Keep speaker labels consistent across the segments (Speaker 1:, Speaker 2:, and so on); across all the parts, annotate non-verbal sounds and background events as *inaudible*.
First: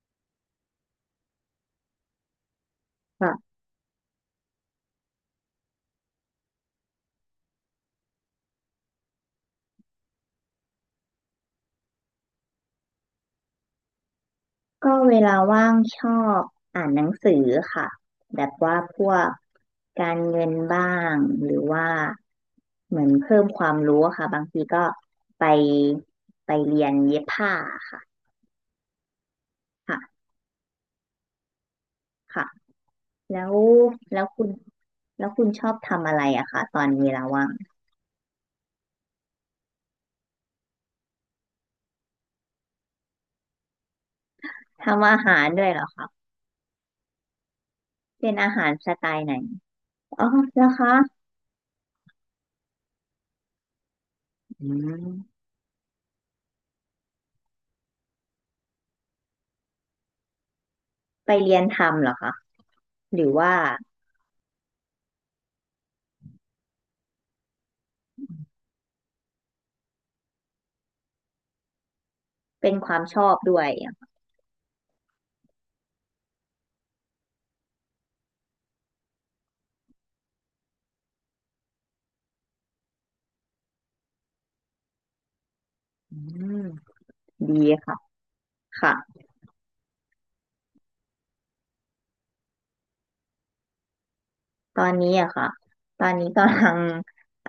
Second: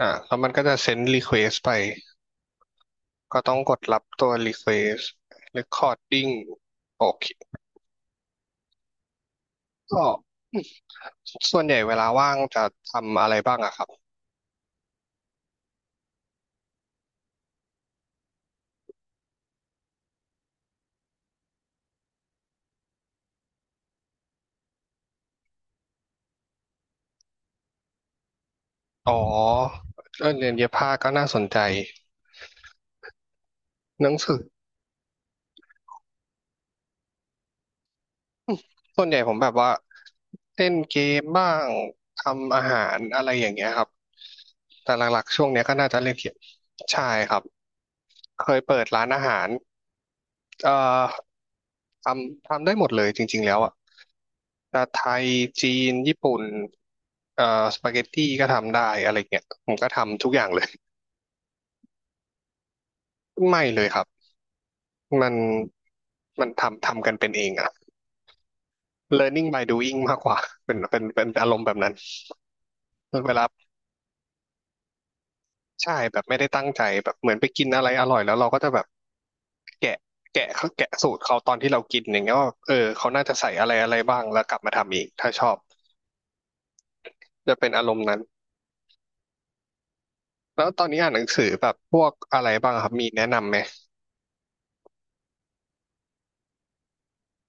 Speaker 1: อ่ะแล้วมันก็จะเซ็นรีเควสไปก็ต้
Speaker 2: ค่ะ
Speaker 1: องกดรับตัวรีเควส recording โอเคก็ส่วนใหญ่เวลาว่างจะทำอะไรบ้างอะครับ
Speaker 2: ก็เวลาว่างชอบอ่านหนังสือค่ะแบบว่าพวกการเงินบ้างหรือว่าเหมือนเพิ่มความรู้อะค่ะบางทีก็ไปไปเรียนเย็บผ้าค่ะ
Speaker 1: อ๋อ
Speaker 2: ค่ะ
Speaker 1: เรื่องเรียนเย็บผ้าก็น่าสนใจ
Speaker 2: ค่ะแล้ว
Speaker 1: หนัง
Speaker 2: แล้ว
Speaker 1: สือ
Speaker 2: คุณแล้วคุณชอบทำอะไรอะคะตอนเวลาว่าง
Speaker 1: ส่วนใหญ่ผมแบบว่าเล่นเกมบ้างทำอาหารอะไรอย่างเงี้ยครับแต่ห
Speaker 2: ทำอา
Speaker 1: ลักๆ
Speaker 2: หา
Speaker 1: ช่
Speaker 2: ร
Speaker 1: วงเนี้
Speaker 2: ด้
Speaker 1: ย
Speaker 2: วย
Speaker 1: ก็
Speaker 2: เหรอ
Speaker 1: น่าจะ
Speaker 2: คะ
Speaker 1: เล่นเกมใช่ครับ
Speaker 2: เป็น
Speaker 1: เค
Speaker 2: อา
Speaker 1: ย
Speaker 2: หาร
Speaker 1: เปิด
Speaker 2: ส
Speaker 1: ร้า
Speaker 2: ไต
Speaker 1: นอา
Speaker 2: ล์ไหน
Speaker 1: หาร
Speaker 2: อ๋อแล้
Speaker 1: เอ่
Speaker 2: ว
Speaker 1: อ
Speaker 2: คะ
Speaker 1: ทำได้หมดเลยจริงๆแล้วอะ
Speaker 2: อื
Speaker 1: จะไทย
Speaker 2: ม
Speaker 1: จีน ญี่ปุ่นเอ่อสปาเกตตี้ก็ทำได้อะไรเงี้ยผมก็ทำทุกอย่างเลย
Speaker 2: ไปเรียนทำเหรอคะหรือว่า
Speaker 1: ไม่เลยครับ มันมันทำกันเป็นเองอะ learning by doing มากกว่า เป็นอารมณ์แบบนั้น
Speaker 2: เป็นความชอ
Speaker 1: เว
Speaker 2: บ
Speaker 1: ลา
Speaker 2: ด้วยอะ
Speaker 1: ใช่แบบไม่ได้ตั้งใจแบบเหมือนไปกินอะไรอร่อยแล้วเราก็จะแบบแกะแกะเขาแกะสูตรเขาตอนที่เรากินอย่างเงี้ยว่าเออเขาน่าจะใส่อะไรอะไรบ้าง แล้วกลับมาทำอีก ถ้าชอบ
Speaker 2: อืม ดี
Speaker 1: จะเป็นอาร
Speaker 2: ค่ะ
Speaker 1: มณ์นั้น
Speaker 2: ค่ะ
Speaker 1: แล้วตอนนี้อ่านหนังสือแบบพวกอะไรบ้างครับมีแนะนำไหม
Speaker 2: ตอนนี้อะค่ะ ตอนนี้กำลัง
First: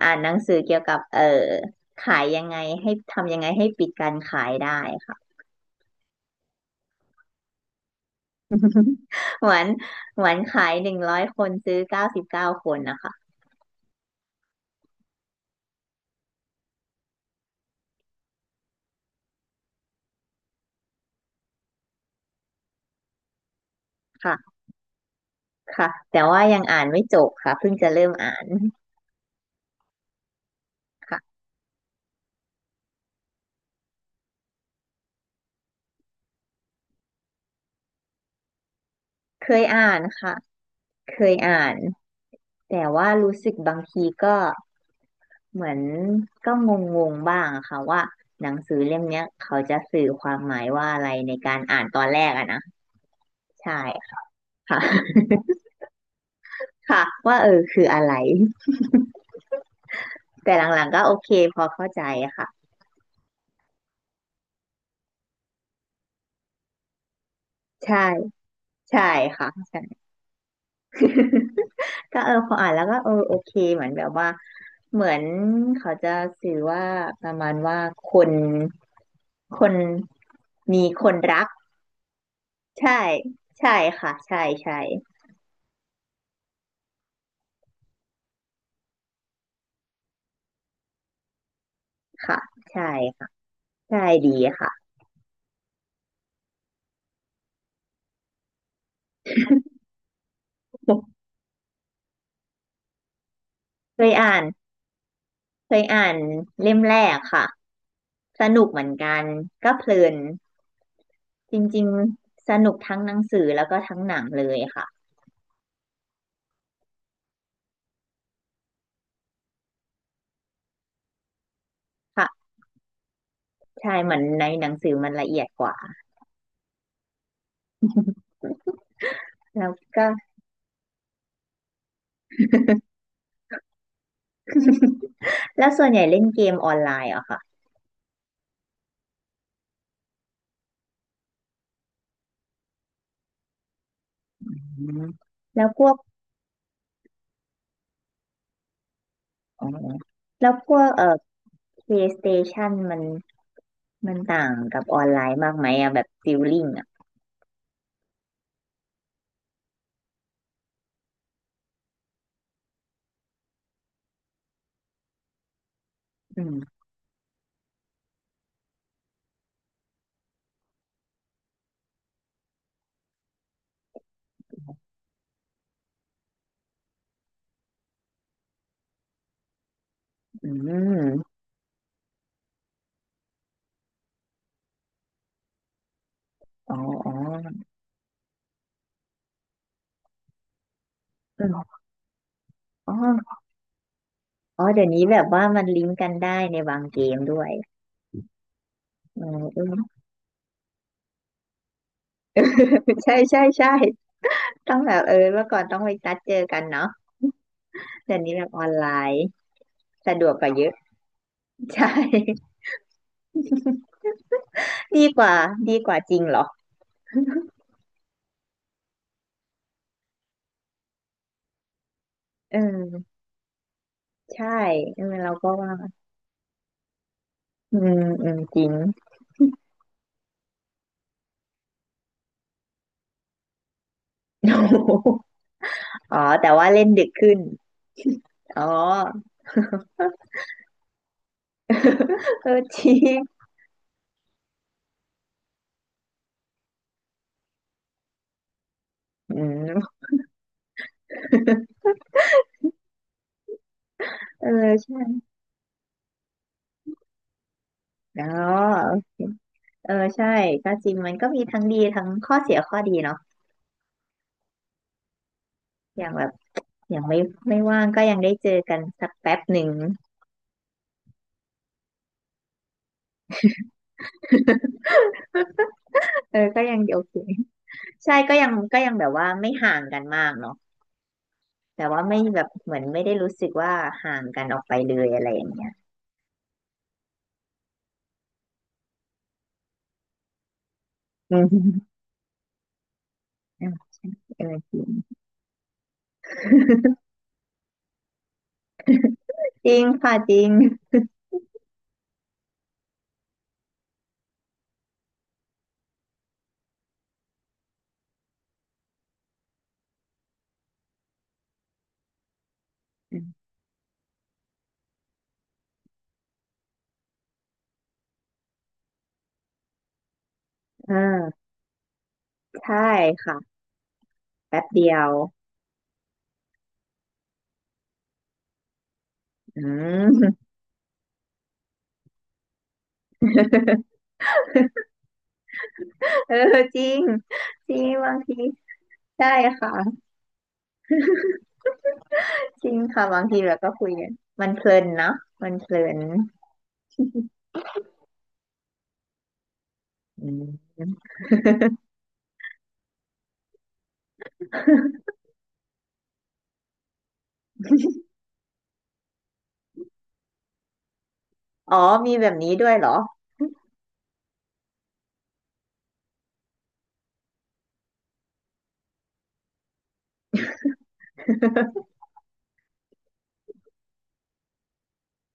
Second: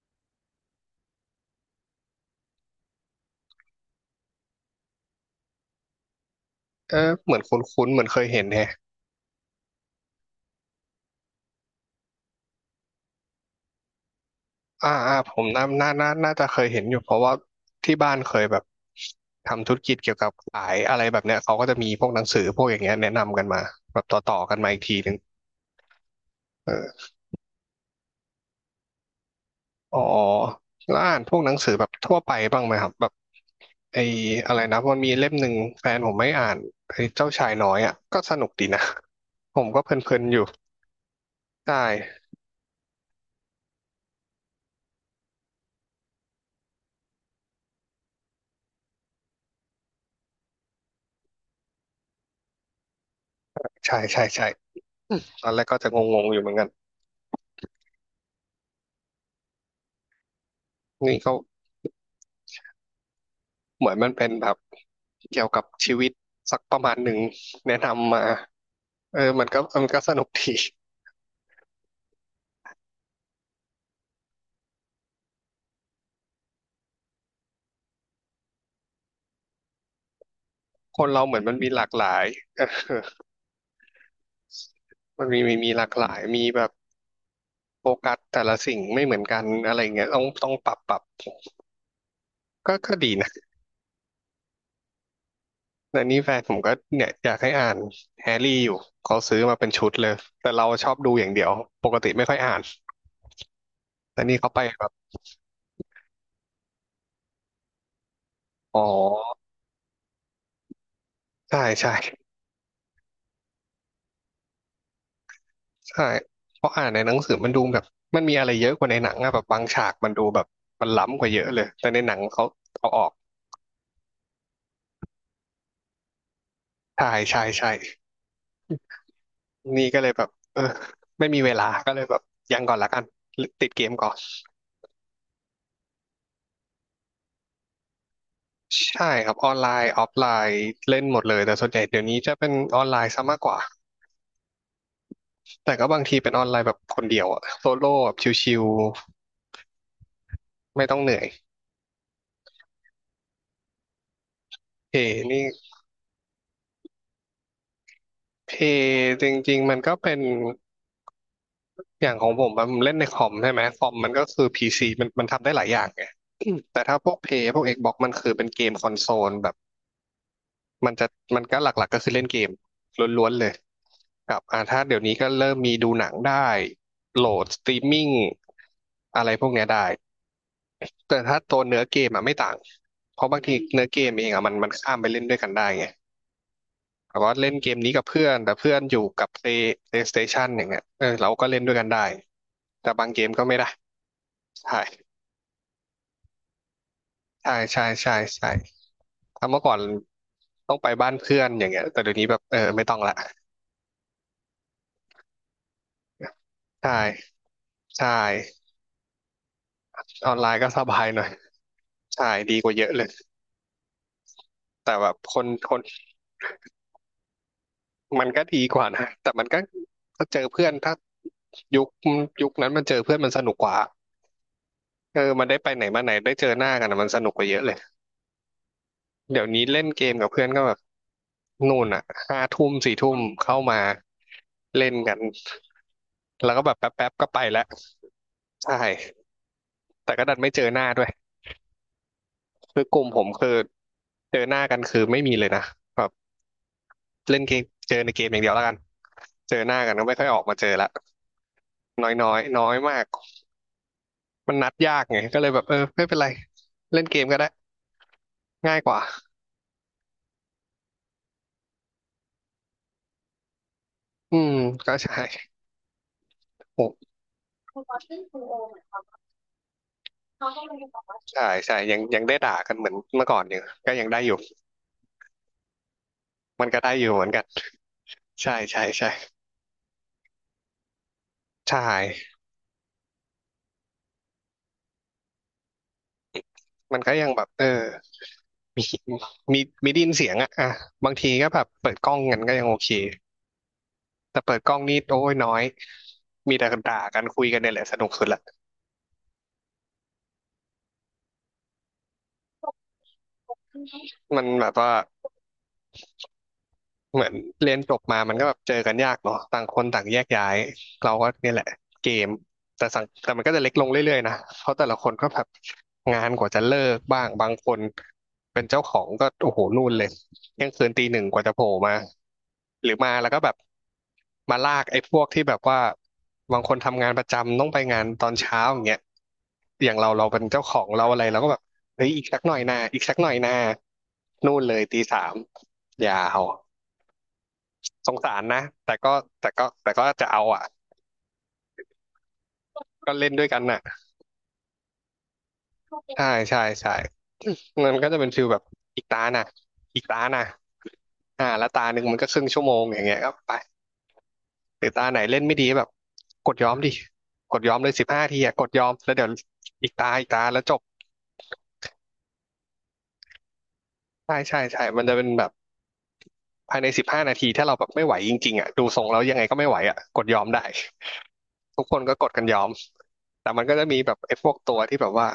Speaker 2: อ่านหนังสือเกี่ยวกับขายยังไงให้ทำยังไงให้ปิดการขายได้ค่ะ
Speaker 1: เออเหมือนคุ้นๆเหมือนเคยเห็นแฮะ
Speaker 2: *laughs* เหวานเหวนขาย100คนซื้อ99คนนะคะ
Speaker 1: ผมน่าจะเคยเห็นอยู่เพราะว่าที่บ้านเคยแบบทำธุรกิจเกี่ยวกับขายอะไรแบบเนี้ยเขาก็จะมีพวกหนังสือพวกอย่างเงี้ยแนะนำกันมาแบบต่อกั
Speaker 2: ค่ะ
Speaker 1: นมาอีกทีหนึ่ง
Speaker 2: ค่ะแต่ว่ายังอ่านไม่
Speaker 1: เออ
Speaker 2: จบค่ะเพิ่งจะเริ่มอ่าน
Speaker 1: อ๋อแล้วอ่า
Speaker 2: ค่ะ
Speaker 1: นพวกหนังสือแบบทั่วไปบ้างไหมครับแบบไอ้อะไรนะมันมีเล่มหนึ่งแฟนผมไม่อ่านไอ้เจ้าชายน้อยอ่ะก็สนุกดีนะ
Speaker 2: เค
Speaker 1: ผ
Speaker 2: ย
Speaker 1: มก็เพ
Speaker 2: อ่าน
Speaker 1: ลิน
Speaker 2: ค่ะ
Speaker 1: ๆอยู่
Speaker 2: เคยอ่า
Speaker 1: ใช
Speaker 2: น
Speaker 1: ่
Speaker 2: แต่ว่ารู้สึกบางทีก็เหมือนก็งงๆบ้างอะค่ะว่าหนังสือเล่มเนี้ยเขาจะสื่อความหมายว่าอะไรในการอ่านตอนแรกอะนะใช่
Speaker 1: ใช่
Speaker 2: ค่ะ
Speaker 1: ใช่ใช่
Speaker 2: *laughs*
Speaker 1: ตอนแรกก็จะงงๆอยู่เหมือนกัน
Speaker 2: ค่ะว่าเออคืออะไรแต่หลังๆก็โอ
Speaker 1: นี่
Speaker 2: เค
Speaker 1: เขา
Speaker 2: พอเข้าใจค่ะ
Speaker 1: เหมือนมันเป็นแบบเกี่ยวกับชีวิตสักประมาณหนึ่งแนะ
Speaker 2: ใช่
Speaker 1: นำมา
Speaker 2: ใช่
Speaker 1: เออมัน
Speaker 2: ค่ะ
Speaker 1: ก็
Speaker 2: ใช่
Speaker 1: มันก็สนุกดี
Speaker 2: *laughs* ก็เออพออ่านแล้วก็เออโอเคเหมือนแบบว่าเหมือนเขาจะสื่อว่าประมาณว่าคนคนมี
Speaker 1: ค
Speaker 2: ค
Speaker 1: น
Speaker 2: น
Speaker 1: เราเหมือ
Speaker 2: รั
Speaker 1: น
Speaker 2: ก
Speaker 1: มันมีหลากหลายเออ
Speaker 2: ใช่ใช่ค่ะใช่ใช่
Speaker 1: มันมีหลากหลายมีแบบโฟกัสแต่ละสิ่งไม่เหมือนกันอะไรเงี้ยต้องปรับ
Speaker 2: ค่ะ
Speaker 1: ก็
Speaker 2: ใช่
Speaker 1: ก็ดี
Speaker 2: ค่ะ
Speaker 1: นะ
Speaker 2: ใช่ดีค่ะ
Speaker 1: แต่นี่แฟนผมก็เนี่ยอยากให้อ่านแฮร์รี่อยู่เขาซื้อมาเป็นชุดเลยแต่เราชอบดูอย่างเดียวปกติไม่ค่อยอ่าน
Speaker 2: เคย
Speaker 1: แต่
Speaker 2: อ่า
Speaker 1: นี่
Speaker 2: น
Speaker 1: เขาไปแบบ
Speaker 2: เคยอ่านเล่มแรกค่ะสนุกเห
Speaker 1: อ๋
Speaker 2: มือนกัน
Speaker 1: อ
Speaker 2: ก็เพลินจร
Speaker 1: ใช่
Speaker 2: ิง
Speaker 1: ใช่
Speaker 2: ๆสนุกทั้งหนังสือแล้วก็ทั้งหนังเลยค่ะ
Speaker 1: ใช่เพราะอ่านในหนังสือมันดูแบบมันมีอะไรเยอะกว่าในหนังอะแบบบางฉากมันดูแบบมันล้ำกว่าเยอะเลยแต่ในหนังเขา
Speaker 2: ค่ะ
Speaker 1: เอาออก
Speaker 2: ใช่เหมือนในหนังสือมันละเอียดกว่า
Speaker 1: ใช่ใช่ใช่
Speaker 2: แล้ว
Speaker 1: นี่ก็
Speaker 2: ก็
Speaker 1: เลยแบบเออไม่มีเวลาก็เลยแบบยังก่อนละกันติดเกมก่อน
Speaker 2: *laughs* แล้วส่วนใหญ่เล่นเกมออนไลน์เหรอะค่ะ
Speaker 1: ใช่ครับออนไลน์ออฟไลน์เล่นหมดเลยแต่ส่วนใหญ่เดี๋ยวนี้จะเป็นออนไลน์ซะมากกว่า
Speaker 2: อืมแล้ว
Speaker 1: แต่
Speaker 2: พ
Speaker 1: ก็
Speaker 2: วก
Speaker 1: บางทีเป็นออนไลน์แบบคนเดียวอะโซโล่แบบชิว
Speaker 2: อ๋อแล้วพ
Speaker 1: ๆ
Speaker 2: ว
Speaker 1: ไม่
Speaker 2: ก
Speaker 1: ต้องเหนื่อย
Speaker 2: PlayStation มันมันต่างกับ
Speaker 1: เพ
Speaker 2: ออนไลน์
Speaker 1: นี่
Speaker 2: มากไหมอะแบบฟิลลิ่งอะ
Speaker 1: เพจริงๆมันก็เป็น อย่างของผมอะผมเล่นในคอมใช่ไหมคอมมันก็คือพีซีมันทำได้หลายอย่างไง
Speaker 2: อื
Speaker 1: อืม
Speaker 2: ม
Speaker 1: แต่ถ้าพวกเพย์พวกเอกบอกมันคือเป็นเกมคอนโซลแบบมันจะมันก็หลักๆก็คือเล่นเกมล้วนๆเลยกับอ่าถ้าเดี๋ยวนี้ก็เริ่มมีดูหนังได้โหลดสตรีมมิ่งอะไรพวกเนี้ยได้
Speaker 2: อื
Speaker 1: แต่ถ้า
Speaker 2: ม
Speaker 1: ตัวเนื้อเกมอะไม่ต่างเพราะบางทีเนื้อเกมเองอะมันข้ามไปเล่นด้วยกันได้ไง
Speaker 2: อ๋ออ๋อ
Speaker 1: แต่ว่าเล่นเกมนี้กับเพื่อนแต่เพื่อนอยู่กับ PlayStation อย่างเงี้ยเออเราก็เล่นด้วย
Speaker 2: เอออ
Speaker 1: กันได้แต่
Speaker 2: ๋
Speaker 1: บางเกม
Speaker 2: อ
Speaker 1: ก็ไม่ได้
Speaker 2: อ๋อ
Speaker 1: ใช่
Speaker 2: เดี๋ยวนี้แบบว่ามันลิงก์กันได้ในบางเกมด้วย
Speaker 1: ใช่ใช่ใช่ใช่
Speaker 2: อืม
Speaker 1: ถ้า
Speaker 2: *laughs* อื
Speaker 1: เมื่อก่อ
Speaker 2: ม
Speaker 1: นต้องไปบ้านเพื่อนอย่างเงี้ยแต่เดี๋ยวนี้แบบเออไม่ต้อง
Speaker 2: *laughs*
Speaker 1: ละ
Speaker 2: ใช่ใช่ใช่ต้องแบบเออเมื่อก่อนต้องไปนัดเจอกัน
Speaker 1: ใช
Speaker 2: เนาะ
Speaker 1: ่ใช่
Speaker 2: เดี๋ยวนี้แบบออนไลน์สะด
Speaker 1: อ
Speaker 2: วก
Speaker 1: อน
Speaker 2: ก
Speaker 1: ไล
Speaker 2: ว่า
Speaker 1: น์
Speaker 2: เย
Speaker 1: ก็
Speaker 2: อะ
Speaker 1: สบายหน่อย
Speaker 2: *laughs* ใช่
Speaker 1: ใช่ดีกว่าเยอะเลยแต่
Speaker 2: *laughs* ดี
Speaker 1: แบบ
Speaker 2: กว่า
Speaker 1: คนค
Speaker 2: ดี
Speaker 1: น
Speaker 2: กว่าจริงเหรอ
Speaker 1: มันก็ดีกว่านะแต่มันก็ถ้าเจอเพื่อนถ้ายุคยุค
Speaker 2: เอ
Speaker 1: นั้นมันเจอเพื่อ
Speaker 2: อ
Speaker 1: นมันสนุกกว่า
Speaker 2: ใช่เออ
Speaker 1: เออ
Speaker 2: เรา
Speaker 1: มัน
Speaker 2: ก็
Speaker 1: ได้ไป
Speaker 2: ว่า
Speaker 1: ไหนมาไหนได้เจอหน้ากันอะมันสนุกกว่าเยอะเล
Speaker 2: อื
Speaker 1: ย
Speaker 2: มอืมจริง
Speaker 1: เดี๋ยวนี้เล่นเกมกับเพื่อนก็แบบนู่นอ่ะห้าทุ่มสี่ทุ่มเข้ามาเล่นกัน
Speaker 2: *laughs* อ๋อแต่
Speaker 1: แล้วก็
Speaker 2: ว่า
Speaker 1: แบบ
Speaker 2: เล่นดึ
Speaker 1: แป๊
Speaker 2: ก
Speaker 1: บๆก็
Speaker 2: ขึ้น
Speaker 1: ไปแล้ว
Speaker 2: อ๋อ
Speaker 1: ใช่แต่ก็ดันไม่เจอหน้าด้วย
Speaker 2: *laughs* เออจ
Speaker 1: คือ
Speaker 2: ริ
Speaker 1: กลุ่มผม
Speaker 2: ง
Speaker 1: คือเจอหน้ากันคือไม่มีเลยนะแบบเล่นเกมเจอในเกมอย่างเดียวแล้วกัน
Speaker 2: อื
Speaker 1: เจอห
Speaker 2: ม
Speaker 1: น้ากันก็ไม่ค่อยออกมาเจอละน้อยน้อยน้อยมาก
Speaker 2: เออ
Speaker 1: มันนัดยากไง
Speaker 2: ใช่
Speaker 1: ก็เลยแบบเออไม่เป็นไรเล่นเกมก็ได้
Speaker 2: อ๋อ
Speaker 1: ง่ายก
Speaker 2: โอ
Speaker 1: ว่า
Speaker 2: เค เออใช่ก็จริงมันก็มีทั้งดีทั้งข้อเสียข้อดีเนาะ
Speaker 1: อืมก็ใช่
Speaker 2: อย่างแบบอ
Speaker 1: โห
Speaker 2: ย่างไม่ว่างก็ยังได้เจอกันสักแป๊บหนึ่ง
Speaker 1: ใช่ใช่ยังได้ด่ากันเหมือนเมื่อก่อนอยู่ก็ยังได้อยู่
Speaker 2: *laughs* เออก็
Speaker 1: มัน
Speaker 2: ยัง
Speaker 1: ก็ได้
Speaker 2: โอ
Speaker 1: อ
Speaker 2: เค
Speaker 1: ยู่เหมือนกัน
Speaker 2: *laughs* ใช่ก็ยัง
Speaker 1: ใช่
Speaker 2: ก็
Speaker 1: ใช่
Speaker 2: ยังแบบ
Speaker 1: ใช่
Speaker 2: ว่าไม่ห่างกันมากเนาะ
Speaker 1: ใช่
Speaker 2: แต่ว่าไม่แบบเหมือนไม่ได้รู้สึกว่าห่างกันออกไปเลยอะไรอย่างเงี้ย
Speaker 1: มันก็ยังแบบมีมีมีไดยินเสียงอะอ่ะบาง
Speaker 2: *laughs*
Speaker 1: ที
Speaker 2: อื
Speaker 1: ก็แบบ
Speaker 2: ม
Speaker 1: เปิดกล้องกันก็ยังโอเค
Speaker 2: เออ
Speaker 1: แต่
Speaker 2: เออ
Speaker 1: เปิดก
Speaker 2: จ
Speaker 1: ล้อ
Speaker 2: ริ
Speaker 1: ง
Speaker 2: ง
Speaker 1: นี่โอ้ยน้อยมีแต่ด่ากันคุยกันเนี่ยแหละสนุกสุดละ
Speaker 2: จริงค่ะจริง
Speaker 1: มันแบบว่า เหมือนเรียนจบมามันก็แบบเจอกันยากเนาะต่างคนต่างแยกย้ายเราก็เนี่ยแหละเกมแต่มันก็
Speaker 2: *laughs*
Speaker 1: จะเล็กลงเรื่อยๆนะเพราะแต่ละคนก็แบบงานกว่าจะเลิกบ้างบางคนเป็นเจ้าของก็โอ้โหนู่นเลยเที่ยงคื
Speaker 2: เอ
Speaker 1: นตีหนึ่งกว่า
Speaker 2: อ
Speaker 1: จะโผล่มา
Speaker 2: ใช่
Speaker 1: หรือมาแล้ว
Speaker 2: ค่ะ
Speaker 1: ก็แบบมา
Speaker 2: แป๊บ
Speaker 1: ลาก
Speaker 2: เดีย
Speaker 1: ไอ้
Speaker 2: ว
Speaker 1: พวกที่แบบว่าบางคนทำงานประจำต้องไปงานตอนเช้าอย่างเงี้ย
Speaker 2: อื
Speaker 1: อย่างเราเรา
Speaker 2: ม
Speaker 1: เป็นเจ้าของเราอะไรเราก็แบบเฮ้ยอีกสักหน่อยนะอีกสักหน่อยนะนู่นเลยตีสามยา
Speaker 2: *laughs* เออ
Speaker 1: ว
Speaker 2: จริงจริง
Speaker 1: ส
Speaker 2: บาง
Speaker 1: ง
Speaker 2: ที
Speaker 1: สารนะแต่ก็
Speaker 2: ใช่
Speaker 1: แต่ก็
Speaker 2: ค่ะ
Speaker 1: แต่ก็จะเอาอ่ะ
Speaker 2: จริงค่ะ
Speaker 1: ก็
Speaker 2: บาง
Speaker 1: เล่น
Speaker 2: ที
Speaker 1: ด้วย
Speaker 2: เรา
Speaker 1: กัน
Speaker 2: ก็
Speaker 1: น่ะ
Speaker 2: คุยกันมันเพลินเนอะมันเพลิน
Speaker 1: ใช่ใช่ใช่มันก็จะเป็นฟิลแบบอีกตาน่ะอีกตา
Speaker 2: อื
Speaker 1: น่ะ
Speaker 2: ม
Speaker 1: แล้วตาหนึ่งมันก็ครึ่งชั่วโมงอย่างเงี้ยก็ไปหรือตาไหนเล่นไม่ดีแบบกดยอมดิกดยอมเลย15 ทีอ่ะกดยอมแล้วเดี๋ยวอีกตาอีกตาแล้วจบ
Speaker 2: อ๋อมีแบบนี้ด้วยเหรอ
Speaker 1: ใช่ใช่ใช่มันจะเป็นแบบ ภายใน15 นาทีถ้าเราแบบไม่ไหวจริงๆอ่ะดูทรงแล้วยังไงก็ไม่ไหวอ่ะกดยอมได้ *laughs* ทุกคนก็กดกันยอม แต่มันก็จะมีแบบไอ้พวกตัวที่แบบว่า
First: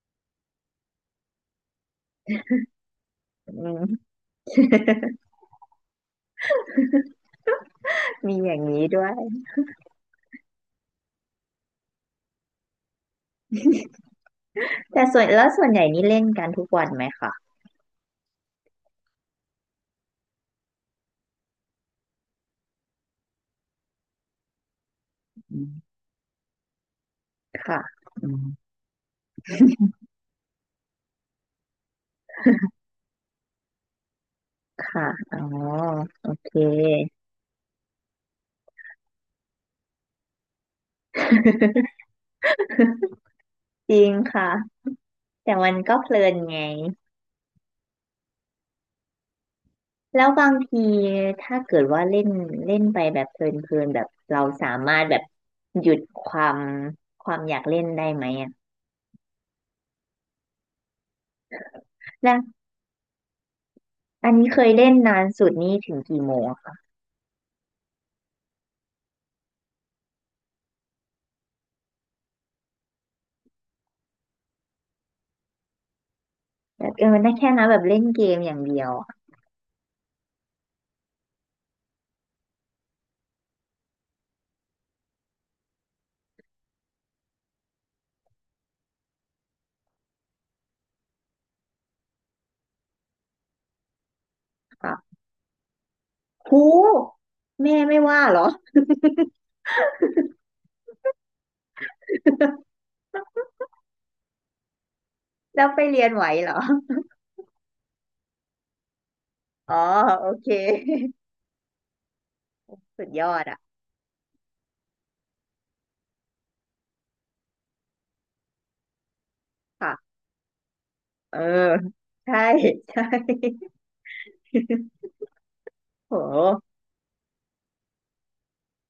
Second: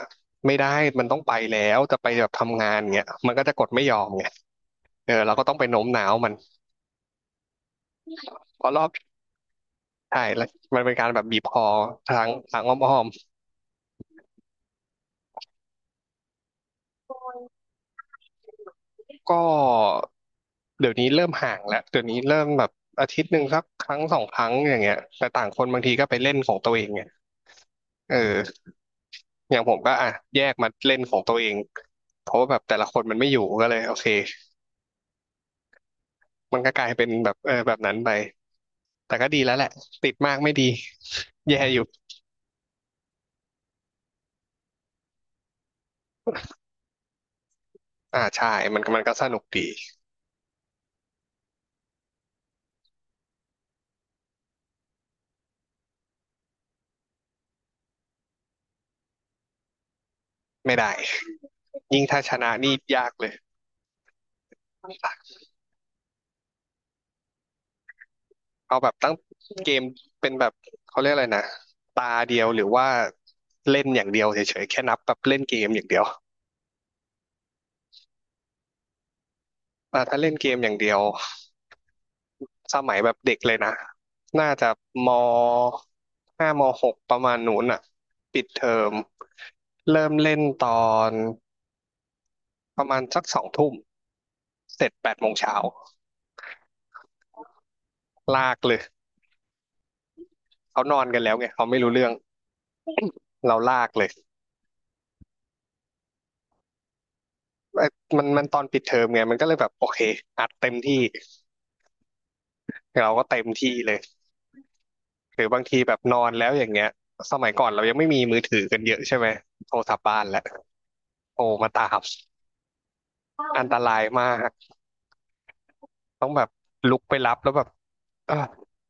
Speaker 1: ไม่ได้ มันต้องไปแล้วจะไปแบบทำงานเงี้ยมันก็
Speaker 2: อื
Speaker 1: จะกดไม่ยอม
Speaker 2: ม
Speaker 1: ไงเออเราก็ต้องไปโน้มน้าวมัน
Speaker 2: มีอย่าง
Speaker 1: เพราะร
Speaker 2: นี้
Speaker 1: อบ
Speaker 2: ด้วย
Speaker 1: ใช่แล้วมันเป็นการแบบบีบคอทางอ้อม
Speaker 2: แต่ส่วนแล้วส่วนใหญ่นี่เล่นกันทุกวันไหมคะ
Speaker 1: ๆก็เดี๋ยวนี้เริ่มห่างแล้ว เดี๋ยวนี้เริ่มแบบอาทิตย์หนึ่งสักครั้งสองครั้งอย่างเงี้ยแต่ต่าง
Speaker 2: อื
Speaker 1: คนบางที
Speaker 2: ม
Speaker 1: ก็ไปเล่นของตัวเองไง
Speaker 2: ค่ะ
Speaker 1: เอ
Speaker 2: อืม
Speaker 1: อ อย่างผมก็อ่ะแยกมาเล่นของตัวเองเพราะว่าแบบแต่ละคนมันไม่อยู่ก็เลยโอเค
Speaker 2: ค่ะอ๋อโอเค
Speaker 1: มันก็กลายเป็นแบบเออแบบนั้นไปแต่ก็ดีแล้วแหละติดมากไม่ดีแย่อยู่
Speaker 2: *laughs* จริงค่ะแต่มันก็เพลินไง
Speaker 1: อ่าใช่มันก็สนุกดี
Speaker 2: แล้วบางทีถ้าเกิดว่าเล่นเล่นไปแบบเพลินเพลินแบบเราสามารถแบบหยุดความอยากเล่นได้ไหมอ่ะ
Speaker 1: ไม่ได้ยิ่งถ้า
Speaker 2: แล้
Speaker 1: ชนะ
Speaker 2: ว
Speaker 1: นี่ยากเลย
Speaker 2: อันนี้เคยเล่นนานสุดนี่ถึงกี่โมง
Speaker 1: เอาแบบตั้งเกมเป็นแบบเขาเรียกอะไรนะตาเดียวหรือว่าเล่นอย่างเดียวเฉยๆแค่นับแบบเล่นเกมอย่างเดียว
Speaker 2: แบบเออได้แค่นั้นแบบเล่นเกมอย่างเดียวอะ
Speaker 1: ถ้าเล่นเกมอย่างเดียว สมัยแบบเด็กเลยนะน่าจะมห้ามหกประมาณนู้นอ่ะปิดเทอมเริ่มเล่นตอนประมาณสักสองทุ่มเสร็จแป
Speaker 2: ค่ะ
Speaker 1: ดโมงเช้า
Speaker 2: หูแม่ไม่ว่าเหรอ
Speaker 1: ลากเลยเขานอนกันแล้วไงเขาไม่รู้เรื่องเราลากเลย
Speaker 2: *laughs* แล้วไปเรียนไหวเหรอ
Speaker 1: เอ้ยมันตอนปิดเทอมไงมันก็เลยแบ
Speaker 2: *laughs*
Speaker 1: บ
Speaker 2: อ๋อ
Speaker 1: โอเค
Speaker 2: โอ
Speaker 1: อั
Speaker 2: เค
Speaker 1: ดเต็มที่
Speaker 2: *laughs* สุ
Speaker 1: เรา
Speaker 2: ดย
Speaker 1: ก็
Speaker 2: อ
Speaker 1: เต็
Speaker 2: ด
Speaker 1: ม
Speaker 2: อ่ะ
Speaker 1: ที่เลยหรือบางทีแบบนอนแล้วอย่างเงี้ยสมัยก่อนเรายังไม่มีมือถือกันเยอะใช่ไหมโทรศัพท์
Speaker 2: ค่ะ
Speaker 1: บ้านแหละ
Speaker 2: เอ
Speaker 1: โท
Speaker 2: อ
Speaker 1: รมาตาม
Speaker 2: ใช่ *laughs* ใช่
Speaker 1: อันตรายมาก
Speaker 2: โ
Speaker 1: ต้องแบบ
Speaker 2: ห
Speaker 1: ลุกไปรับแล้วแบบเออ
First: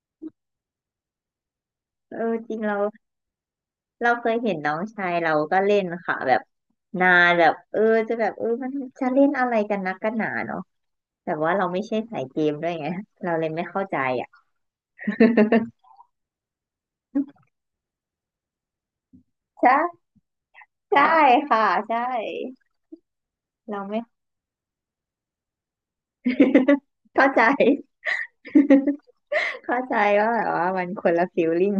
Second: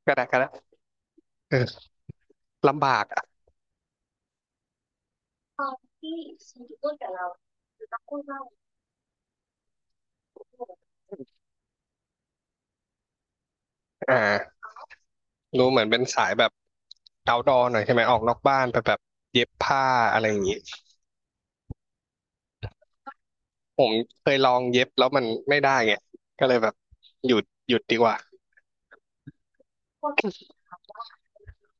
Speaker 1: กระแดกกระแดกเออ
Speaker 2: เออจริงเรา
Speaker 1: ลำบากอ่ะ
Speaker 2: เราเคยเห็นน้องชายเราก็เล่นค่ะแบบนานแบบเออจะแบบเออมันจะเล่นอะไรกันนักกันหนาเนาะแต่ว่าเราไม่ใช่สายเกมด้วยไงเราเลยไม่เข้าใจ
Speaker 1: อ่
Speaker 2: อ่ะ
Speaker 1: ารู้เหมือนเป็นสายแบบเอาดอหน่อยใช่ไหมออกนอกบ้านไปแบบเย็บผ้า
Speaker 2: ใช่
Speaker 1: อะไรอย่างงี้
Speaker 2: ใช่ค่ะใช่เรา
Speaker 1: ผม
Speaker 2: ไม่
Speaker 1: เคยลองเย็บแล้วมันไม่ได้ไงก็เลยแบบ
Speaker 2: *laughs* เข้า
Speaker 1: หยุ
Speaker 2: ใจ
Speaker 1: ดหยุดดีกว่า
Speaker 2: เข้าใจว่าแบบว่ามันคนละฟีลลิ่ง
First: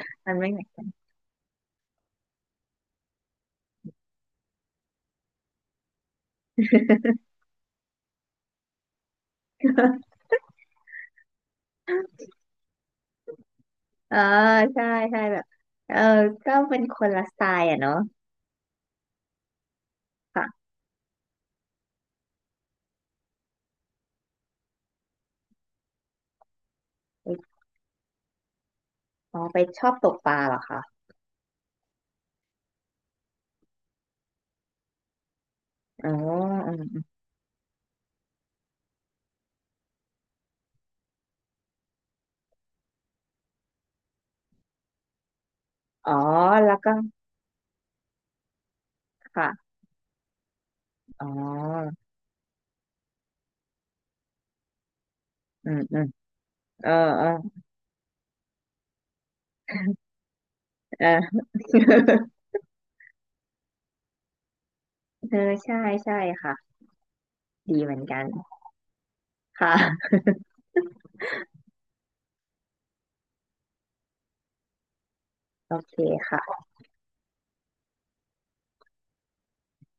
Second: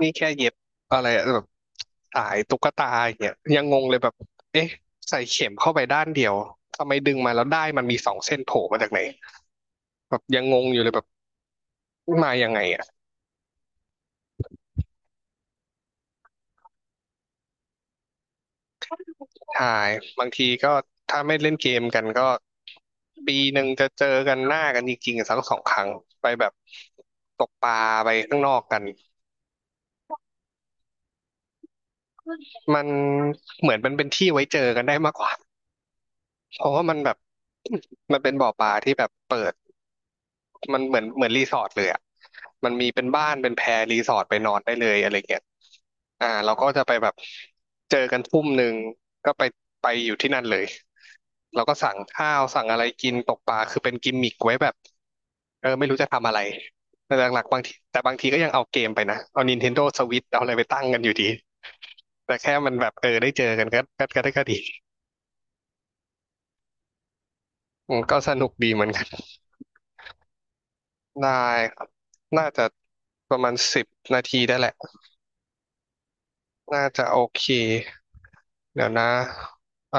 Speaker 1: นี่ แค่
Speaker 2: มันไม่
Speaker 1: เย็บ
Speaker 2: เหมือน
Speaker 1: อะไรอะแบบสายตุ๊กตาอย่างเงี้ยยังงงเลยแบบเอ๊ะใส่เข็มเข้าไปด้านเดียวทำไมดึงมาแล้วได้มันมีสองเส้นโผล่มาจากไหนแบ
Speaker 2: *laughs*
Speaker 1: บยังงงอยู่เลยแบบมายังไงอ่ะ
Speaker 2: ออใช่ใช่แบบเออก็เป็นคนละสไตล์อ่ะเนาะ
Speaker 1: ใช่บางที
Speaker 2: ค่ะ
Speaker 1: ก็ถ้าไม่เล่นเกมกันก็ปีหนึ่งจะเจอกันหน้ากันจริงๆสักสองครั้งไปแบบตกปลาไปข้างนอกกัน
Speaker 2: อ๋อไปชอบตกปลาเหรอคะ
Speaker 1: มันเหมือนมันเป็นที่ไว้เจอกันได้มากกว่า
Speaker 2: อ๋อ
Speaker 1: เพ
Speaker 2: อื
Speaker 1: ราะ
Speaker 2: ม
Speaker 1: ว่ามั
Speaker 2: อ
Speaker 1: นแบบ
Speaker 2: ม
Speaker 1: *clears throat* มันเป็นบ่อปลาที่แบบเปิด มันเหมือนรีสอร์ทเลยอ่ะมันมีเป็นบ้านเป็นแพรรีสอร์ทไปนอนได้เลยอะไรเงี้ย
Speaker 2: อ๋อ
Speaker 1: เราก็
Speaker 2: แล้ว
Speaker 1: จะ
Speaker 2: ก็
Speaker 1: ไปแบบเจอกันทุ่มหนึ่งก็ไป
Speaker 2: ค่ะ
Speaker 1: ไปอยู่ที่นั่นเลย
Speaker 2: อ๋
Speaker 1: เราก็
Speaker 2: อ
Speaker 1: สั่งข้าวสั่งอะไรกินตกปลาคือเป็นกิมมิกไว้แบบเอ
Speaker 2: อื
Speaker 1: อ
Speaker 2: ม
Speaker 1: ไม่
Speaker 2: อื
Speaker 1: รู้
Speaker 2: ม
Speaker 1: จะทำอะไร
Speaker 2: เออ
Speaker 1: แต่
Speaker 2: เอ
Speaker 1: ห
Speaker 2: อ
Speaker 1: ลักๆบางทีก็ยังเอาเกมไปนะเอา Nintendo Switch เอาอะไรไปตั้งกัน
Speaker 2: เอ
Speaker 1: อยู่
Speaker 2: อ
Speaker 1: ดีแต่
Speaker 2: *laughs*
Speaker 1: แค่มันแบบเออได้เจอกันก็ได้ก็ดี
Speaker 2: เออใช่ใช่ค่ะดีเห
Speaker 1: อื
Speaker 2: มือ
Speaker 1: ม
Speaker 2: น
Speaker 1: ก็
Speaker 2: กัน
Speaker 1: สนุกดีเหมือนกัน
Speaker 2: ค่ะ
Speaker 1: ได้ครับน่าจะประมาณ10 นาทีได้แหละ
Speaker 2: โอเคค่ะ
Speaker 1: น่าจะโอเคเดี๋ยวนะอ่า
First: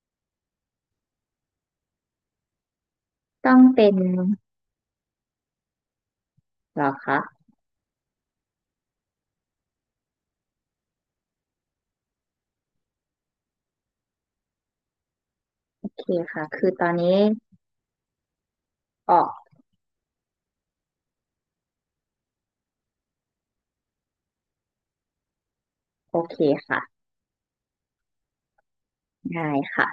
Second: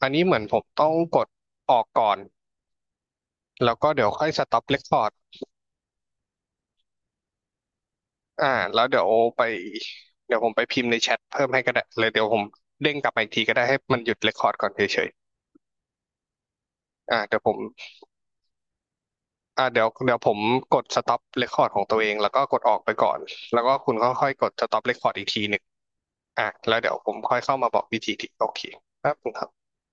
Speaker 1: อันนี้เหมือนผมต้องกดออกก่อน
Speaker 2: ต้อง
Speaker 1: แล้ว
Speaker 2: เป็
Speaker 1: ก็
Speaker 2: น
Speaker 1: เดี๋ยวค่อยสต็อปเรคคอร์ด
Speaker 2: เหรอคะ
Speaker 1: อ่าแล้วเดี๋ยวไปเดี๋ยวผมไปพิมพ์ในแชทเพิ่มให้ก็ได้เลยเดี๋ยวผมเด้งกลับมาอีกทีก็ได้ให้มันหยุดเรคคอร์ดก่อนเฉย
Speaker 2: โอเคค่ะคือตอน
Speaker 1: ๆ
Speaker 2: นี้
Speaker 1: เดี๋ยวผม
Speaker 2: ออก
Speaker 1: เดี๋ยวผมกดสต็อปเรคคอร์ดของตัวเองแล้วก็กดออกไปก่อนแล้วก็คุณก็ค่อยกดสต็อปเรคคอร์ดอีกทีหนึ่ง
Speaker 2: โอเค
Speaker 1: แล้ว
Speaker 2: ค่ะ
Speaker 1: เดี๋ยวผมค่อยเข้ามาบอกวิธีที่โอเคครั
Speaker 2: ได้
Speaker 1: บ
Speaker 2: ค่ะ